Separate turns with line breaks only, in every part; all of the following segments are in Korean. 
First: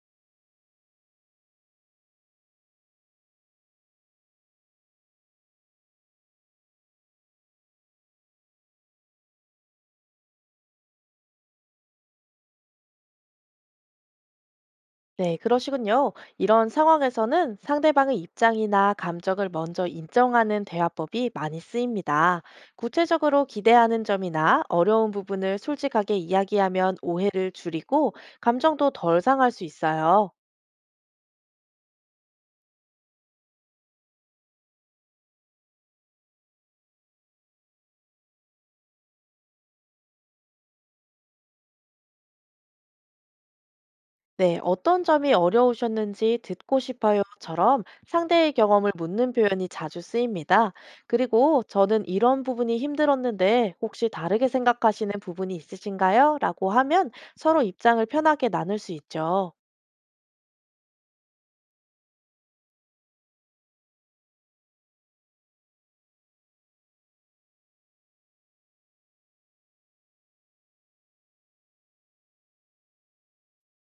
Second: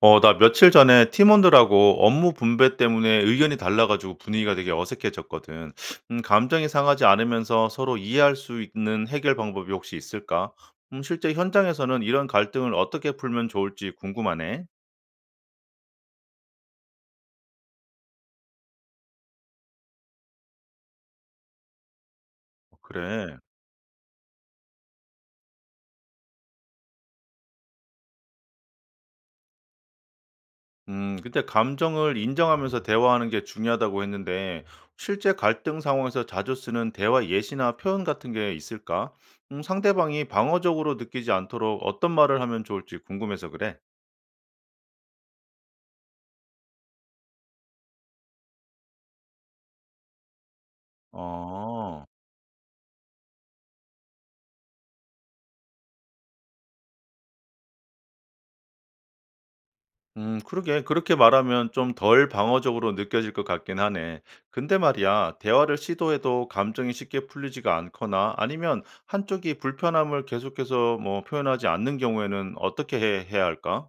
나 며칠 전에 팀원들하고 업무 분배 때문에 의견이 달라가지고 분위기가 되게 어색해졌거든. 감정이 상하지 않으면서 서로 이해할 수 있는 해결 방법이 혹시 있을까? 실제 현장에서는 이런 갈등을 어떻게 풀면 좋을지 궁금하네.
네, 그러시군요. 이런 상황에서는 상대방의 입장이나 감정을 먼저 인정하는 대화법이 많이 쓰입니다.
어, 그래.
구체적으로 기대하는 점이나 어려운 부분을 솔직하게 이야기하면 오해를 줄이고 감정도 덜 상할 수 있어요.
근데 감정을 인정하면서 대화하는 게 중요하다고 했는데, 실제 갈등 상황에서 자주 쓰는 대화 예시나 표현 같은 게 있을까? 상대방이 방어적으로 느끼지 않도록 어떤 말을 하면 좋을지 궁금해서 그래.
네, 어떤 점이 어려우셨는지 듣고 싶어요처럼 상대의 경험을 묻는 표현이 자주 쓰입니다. 그리고 저는
어.
이런 부분이 힘들었는데 혹시 다르게 생각하시는 부분이 있으신가요? 라고 하면 서로 입장을 편하게 나눌 수 있죠.
그러게. 그렇게 말하면 좀 덜 방어적으로 느껴질 것 같긴 하네. 근데 말이야, 대화를 시도해도 감정이 쉽게 풀리지가 않거나 아니면 한쪽이 불편함을 계속해서 뭐 표현하지 않는 경우에는 어떻게 해 해야 할까?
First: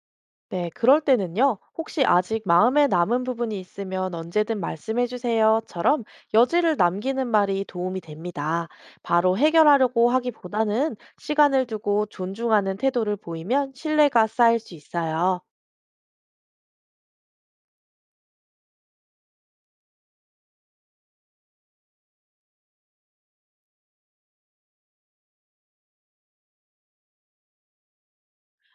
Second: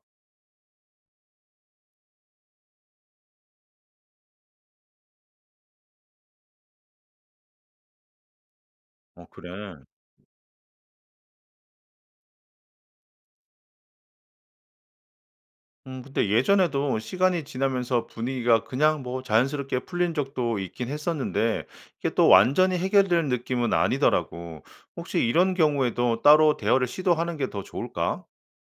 네, 그럴 때는요, 혹시 아직 마음에 남은 부분이 있으면 언제든 말씀해 주세요.처럼 여지를 남기는 말이 도움이 됩니다.
어
바로
그래.
해결하려고 하기보다는 시간을 두고 존중하는 태도를 보이면 신뢰가 쌓일 수 있어요.
근데 예전에도 시간이 지나면서 분위기가 그냥 뭐 자연스럽게 풀린 적도 있긴 했었는데 이게 또 완전히 해결될 느낌은 아니더라고. 혹시 이런 경우에도 따로 대화를 시도하는 게 더 좋을까?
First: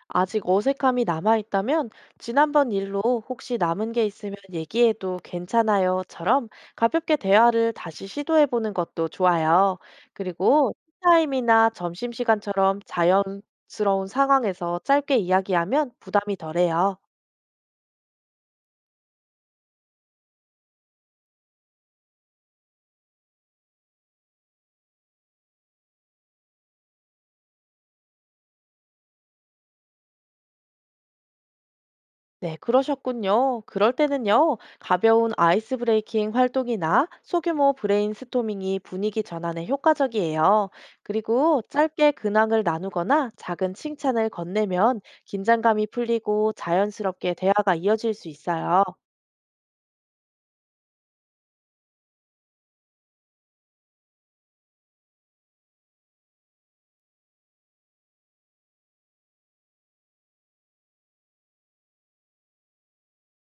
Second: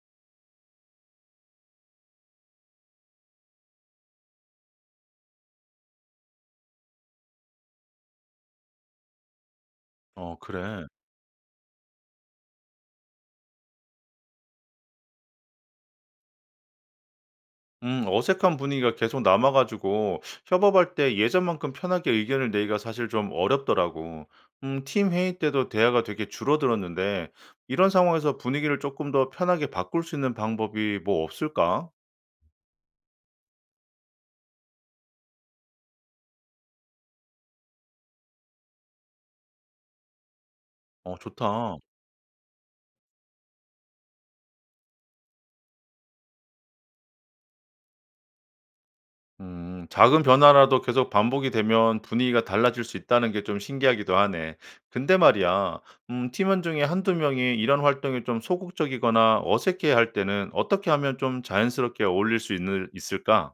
아직 어색함이 남아있다면 지난번 일로 혹시 남은 게 있으면 얘기해도 괜찮아요.처럼 가볍게 대화를 다시 시도해보는 것도 좋아요.
어
그리고
그래.
타임이나 점심시간처럼 자연스러운 상황에서 짧게 이야기하면 부담이 덜해요.
어색한 분위기가 계속 남아 가지고 협업할 때 예전만큼 편하게 의견을 내기가 사실 좀 어렵더라고. 팀 회의 때도 대화가 되게 줄어들었는데 이런 상황에서 분위기를 조금 더 편하게 바꿀 수 있는 방법이 뭐 없을까?
네, 그러셨군요. 그럴 때는요, 가벼운 아이스 브레이킹 활동이나 소규모 브레인스토밍이 분위기 전환에 효과적이에요.
어,
그리고
좋다.
짧게 근황을 나누거나 작은 칭찬을 건네면 긴장감이 풀리고 자연스럽게 대화가 이어질 수 있어요.
작은 변화라도 계속 반복이 되면 분위기가 달라질 수 있다는 게 좀 신기하기도 하네. 근데 말이야, 팀원 중에 한두 명이 이런 활동에 좀 소극적이거나 어색해 할 때는 어떻게 하면 좀 자연스럽게 어울릴 수 있을까?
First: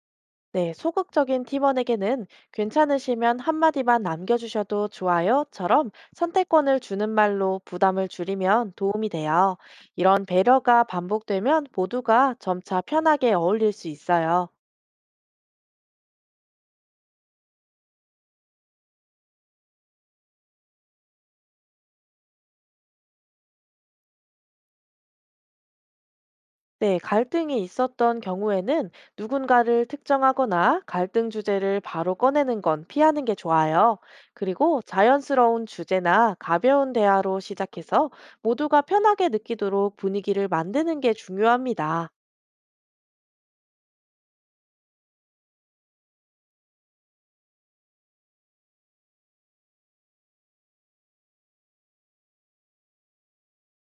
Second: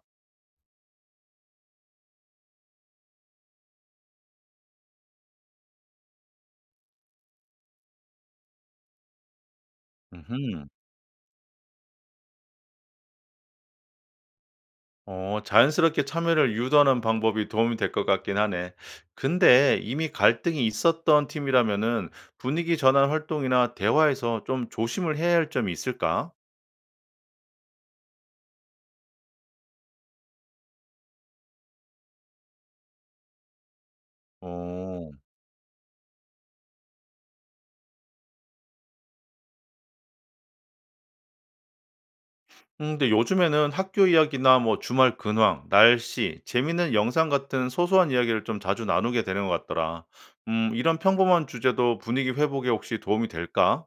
네, 소극적인 팀원에게는 괜찮으시면 한마디만 남겨주셔도 좋아요처럼 선택권을 주는 말로 부담을 줄이면 도움이 돼요. 이런
음흠.
배려가 반복되면 모두가 점차 편하게 어울릴 수 있어요.
어, 자연스럽게 참여를 유도하는 방법이 도움이 될 것 같긴 하네. 근데 이미 갈등이 있었던 팀이라면은 분위기 전환 활동이나 대화에서 좀 조심을 해야 할 점이 있을까?
네, 갈등이 있었던 경우에는 누군가를 특정하거나 갈등 주제를 바로 꺼내는 건 피하는 게 좋아요. 그리고
어.
자연스러운 주제나 가벼운 대화로 시작해서 모두가 편하게 느끼도록 분위기를 만드는 게 중요합니다.
근데 요즘에는 학교 이야기나 뭐 주말 근황, 날씨, 재밌는 영상 같은 소소한 이야기를 좀 자주 나누게 되는 것 같더라. 이런 평범한 주제도 분위기 회복에 혹시 도움이 될까?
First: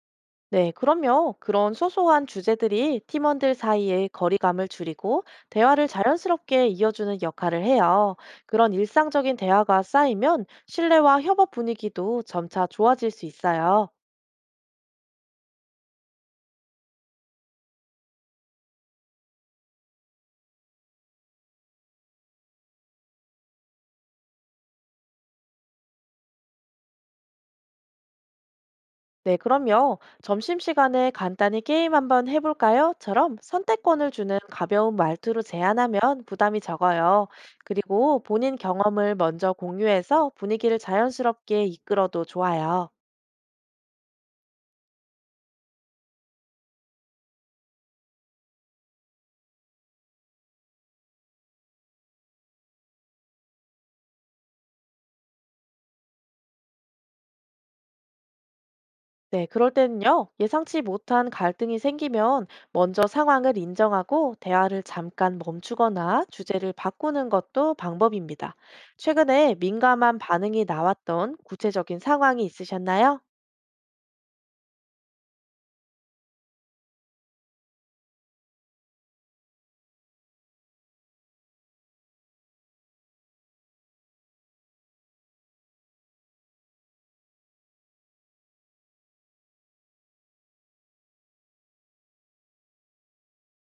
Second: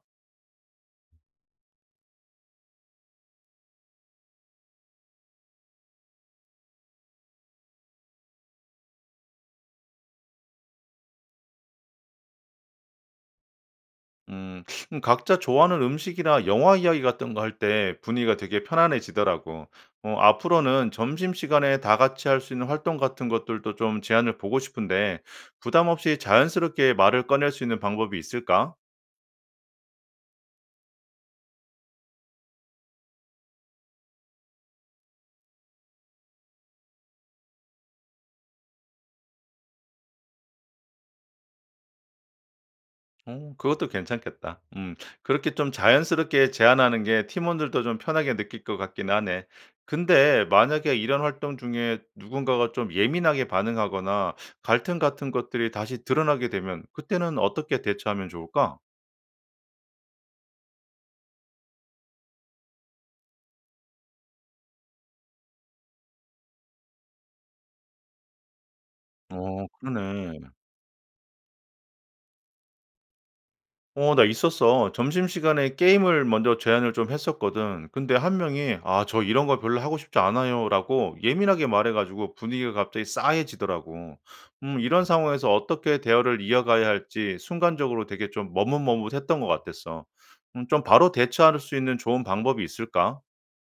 네, 그럼요. 그런 소소한 주제들이 팀원들 사이의 거리감을 줄이고 대화를 자연스럽게 이어주는 역할을 해요. 그런 일상적인 대화가 쌓이면 신뢰와 협업 분위기도 점차 좋아질 수 있어요.
음. 각자 좋아하는 음식이나 영화 이야기 같은 거 할 때 분위기가 되게 편안해지더라고. 어 앞으로는 점심시간에 다 같이 할 수 있는 활동 같은 것들도 좀 제안을 보고 싶은데 부담 없이 자연스럽게 말을 꺼낼 수 있는 방법이 있을까?
네, 그럼요. 점심시간에 간단히 게임 한번 해볼까요?처럼 선택권을 주는 가벼운 말투로 제안하면 부담이 적어요. 그리고 본인 경험을 먼저 공유해서 분위기를 자연스럽게 이끌어도 좋아요.
어 그것도 괜찮겠다. 음. 그렇게 좀 자연스럽게 제안하는 게 팀원들도 좀 편하게 느낄 것 같긴 하네. 근데 만약에 이런 활동 중에 누군가가 좀 예민하게 반응하거나 갈등 같은 것들이 다시 드러나게 되면 그때는 어떻게 대처하면 좋을까?
네, 그럴 때는요, 예상치 못한 갈등이 생기면 먼저 상황을 인정하고 대화를 잠깐 멈추거나 주제를 바꾸는 것도 방법입니다. 최근에
어,
민감한
그러네.
반응이 나왔던 구체적인 상황이 있으셨나요?
어 나 있었어. 점심시간에 게임을 먼저 제안을 좀 했었거든. 근데 한 명이 "아 저 이런 거 별로 하고 싶지 않아요."라고 예민하게 말해 가지고 분위기가 갑자기 싸해지더라고. 이런 상황에서 어떻게 대화를 이어가야 할지 순간적으로 되게 좀 머뭇머뭇했던 것 같았어. 좀 바로 대처할 수 있는 좋은 방법이 있을까?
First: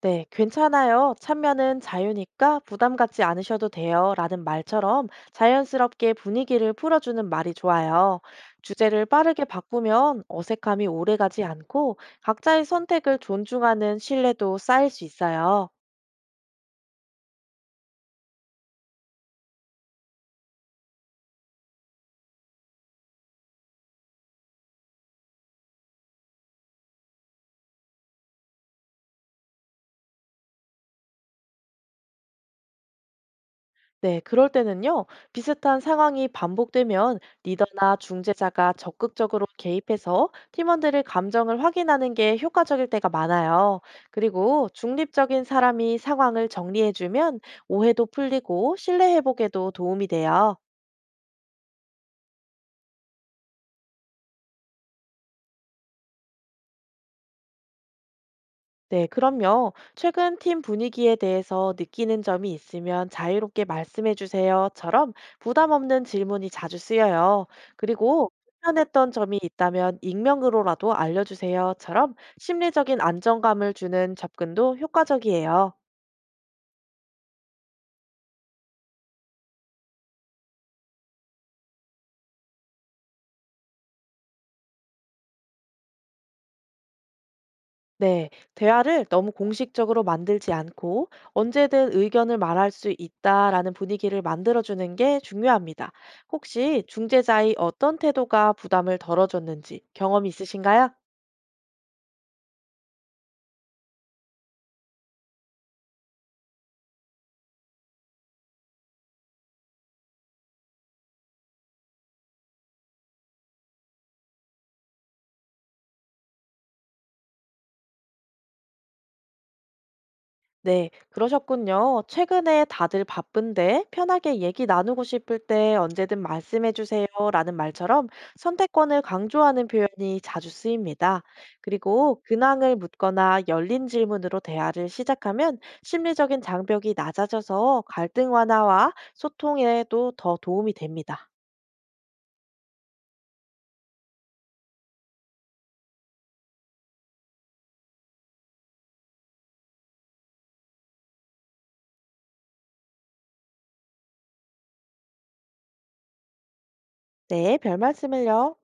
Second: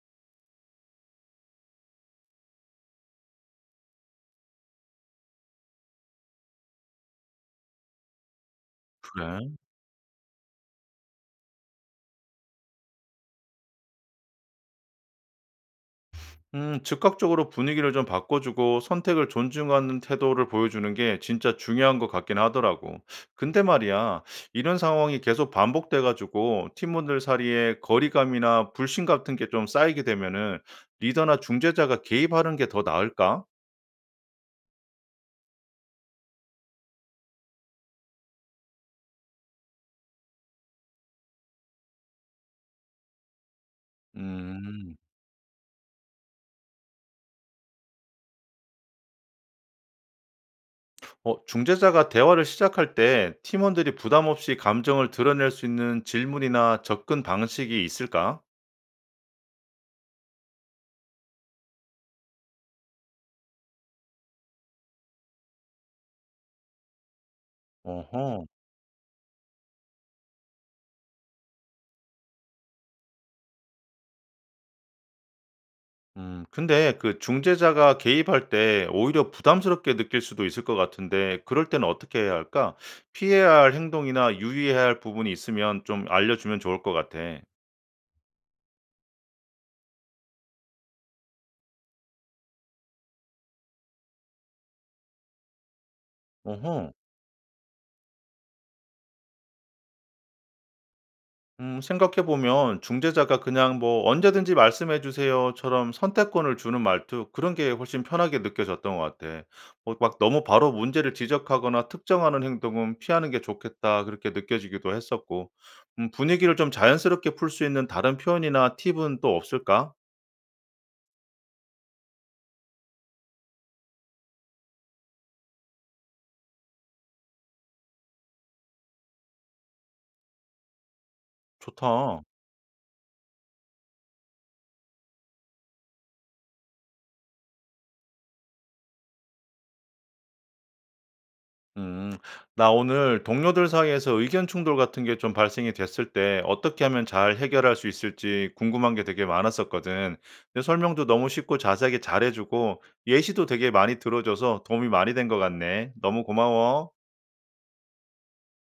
네, 괜찮아요. 참여는 자유니까 부담 갖지 않으셔도 돼요. 라는 말처럼 자연스럽게 분위기를 풀어주는 말이 좋아요. 주제를 빠르게
그래.
바꾸면 어색함이 오래가지 않고 각자의 선택을 존중하는 신뢰도 쌓일 수 있어요.
즉각적으로 분위기를 좀 바꿔주고 선택을 존중하는 태도를 보여주는 게 진짜 중요한 것 같긴 하더라고. 근데 말이야, 이런 상황이 계속 반복돼가지고 팀원들 사이에 거리감이나 불신 같은 게 좀 쌓이게 되면은 리더나 중재자가 개입하는 게 더 나을까?
네, 그럴 때는요, 비슷한 상황이 반복되면 리더나 중재자가 적극적으로 개입해서 팀원들의 감정을 확인하는 게 효과적일 때가 많아요. 그리고
음,
중립적인 사람이 상황을 정리해주면 오해도 풀리고 신뢰 회복에도 도움이 돼요.
중재자가 대화를 시작할 때 팀원들이 부담 없이 감정을 드러낼 수 있는 질문이나 접근 방식이 있을까?
네, 그럼요. 최근 팀 분위기에 대해서 느끼는 점이 있으면 자유롭게 말씀해 주세요.처럼 부담 없는 질문이 자주 쓰여요. 그리고
어허.
불편했던 점이 있다면 익명으로라도 알려주세요.처럼 심리적인 안정감을 주는 접근도 효과적이에요.
근데 그 중재자가 개입할 때 오히려 부담스럽게 느낄 수도 있을 것 같은데 그럴 때는 어떻게 해야 할까? 피해야 할 행동이나 유의해야 할 부분이 있으면 좀 알려주면 좋을 것 같아.
네, 대화를 너무 공식적으로 만들지 않고 언제든 의견을 말할 수 있다라는 분위기를 만들어주는 게 중요합니다.
어허.
혹시 중재자의 어떤 태도가 부담을 덜어줬는지 경험 있으신가요?
생각해보면 중재자가 그냥 뭐 언제든지 말씀해 주세요처럼 선택권을 주는 말투 그런 게 훨씬 편하게 느껴졌던 것 같아. 뭐 막 너무 바로 문제를 지적하거나 특정하는 행동은 피하는 게 좋겠다 그렇게 느껴지기도 했었고 분위기를 좀 자연스럽게 풀 수 있는 다른 표현이나 팁은 또 없을까?
네, 그러셨군요. 최근에 다들 바쁜데 편하게 얘기 나누고 싶을 때 언제든 말씀해 주세요 라는 말처럼 선택권을 강조하는 표현이 자주 쓰입니다. 그리고
좋다.
근황을 묻거나 열린 질문으로 대화를 시작하면 심리적인 장벽이 낮아져서 갈등 완화와 소통에도 더 도움이 됩니다.
음, 나 오늘 동료들 사이에서 의견 충돌 같은 게 좀 발생이 됐을 때 어떻게 하면 잘 해결할 수 있을지 궁금한 게 되게 많았었거든. 내 설명도 너무 쉽고 자세하게 잘해주고 예시도 되게 많이 들어줘서 도움이 많이 된 것 같네. 너무 고마워.
네, 별 말씀을요.